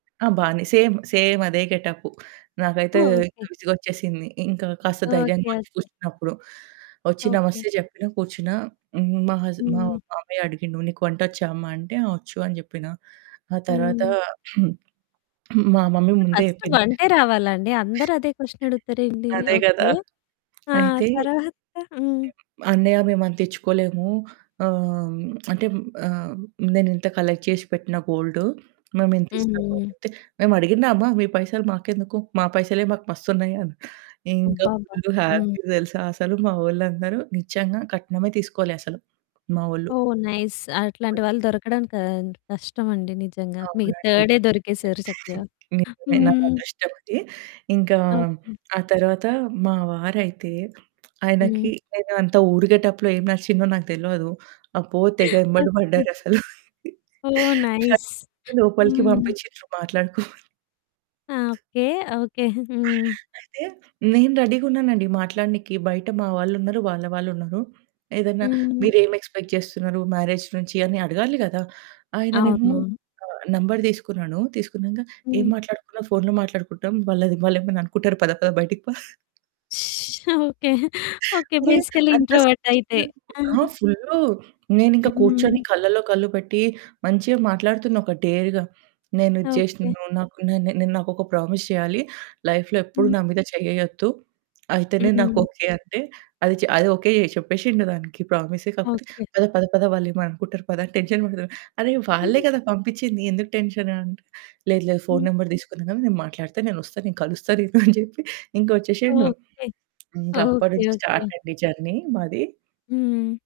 ఆ! బానే సేమ్ సేమదే గెటప్పు. నాకైతే ఓకే. విసుగొచ్చేసింది. ఇంకా కాస్త ఓకే. ధైర్యంగొచ్చి ఓకే. కూర్చున్నప్పుడు ఒచ్చి ఓకే. నమస్తే జెప్పిన కూర్చున్నా. హ్మ్. మా హస్ మా హ్మ్. మామయ్య అడిగిండు నీకు వంటొచ్చా అమ్మ అంటే, ఆ ఒచ్చు అని జెప్పిన. ఆ తర్వాత హ్మ్. మా మమ్మీ ముందే ఫస్టు జేప్పింది. వంటే రావాలా అండి? అందరూ అదే క్వషన్ అడుగుతారెంటి? అదే గదా! ఓకే. ఆ! అయితే హ్మ్. తర్వాత హ్మ్. "అన్నయ్య మేమంతిచ్చుకోలేము ఆహ్, అంటే ఆహ్, నేనింత కలెక్ట్ చేసి పెట్టిన గోల్డు. మేమింతిస్తము." హ్మ్. అనంటే, "మేమడిగిన్నామా మీ పైసలు మాకెందుకు? మా పైసలే మాకు మస్తున్నయి" అని. ఇంకా అబ్బబ్బా! ఫుల్లు హ్మ్. హ్యాపీ తెలుసా అసలు మావొళ్ళందరూ. నిజంగా కట్నమే తీసుకోలే అసలు, మావొళ్ళు. ఓహ్! నైస్ [unintelligible] అట్లాంటి వాళ్ళు దొరకడం క కష్టమండి నిజంగా. మీకు అవునండి. థర్డే దొరికేసారు చక్కగా. నిజమే. నా హ్మ్. అదృష్టమది. ఇంకా ఓకే. ఆ తరవాత మా వారయితే ఆయనకి హ్మ్. నేనంత ఊరు గేటప్పులో ఏం నచ్చిందో నాకు తెలవదు. అబ్బో! తెగ ఎంబడ ఓకే. పడ్డారసలు. ఓహ్! నైస్. నన్ను లోపలికి హ్మ్. పంపిచ్చిన్రు మాట్లాడుకోమని. ఆ! ఓకే. ఓకే. హ్మ్. అయితే నేను రెడీ‌గున్నానండి మాట్లాడినీకి. బయట మా వాళ్ళున్నరు, వాళ్ళ వాళ్ళున్నరు. ఏదన్నా హ్మ్. మీరేమి ఎక్స్పెక్ట్ జేస్తున్నారు మ్యారేజ్ నుంచి అని అడగాలి గదా! ఆయననేమో అవునవును. ఆ నంబరు తీసుకున్నాను. తీసుకున్నంక ఏం హ్మ్. మాట్లాడుకున్నా ఫోనులో మాట్లాడుకుంటాం, వాళ్ళది వాళ్ళేమైనా అనుకుంటారు. పద పద బయటికి పా ఓకే. ఓకే. అరే! బేసికల్లీ అంత ఇంట్రోవర్ట్ అయితే సిగ్గెందుకు ఆ! ఆ! ఫుల్లు. నేనింకా కూర్చొని హ్మ్. కళ్ళలో కళ్ళు పెట్టి మంచిగా మాట్లాడుతున్న ఒక డేర్‌గా. నేను ఇది ఓకే. జేశినను. నాకు నె నె నాకొక ప్రామిస్ చేయాలి లైఫ్‌లో ఎప్పుడూ హ్మ్. నా మీద చేయ్యేయొద్దు. అయితేనే నాకు హ్మ్. ఓకే అంటే. అది చ అది ఓకే చెప్పేశిండు దానికి. ప్రామిస్సే. కాకపోతే ఓకే. పద పద పద వాళ్ళేమన్నా అనుకుంటారు పద అని టెన్షన్ పడతడు. అరె వాళ్ళే కదా! పంపిచ్చింది ఎందుకు టెన్షన్ అంటె, లేదు లేదు ఫోన్ హ్మ్. నంబర్ తీసుకున్నా గదా! నేను మాట్లాడత, నేనొస్తా, నేను కలుస్తా నిన్ను అని జెప్పి ఇంకా ఒచ్చేశిండు. ఓకే. ఇంకా ఓకే. అప్పట్నుంచి ఓకే. స్టార్ట్ అండి జర్నీ మాది. హ్మ్.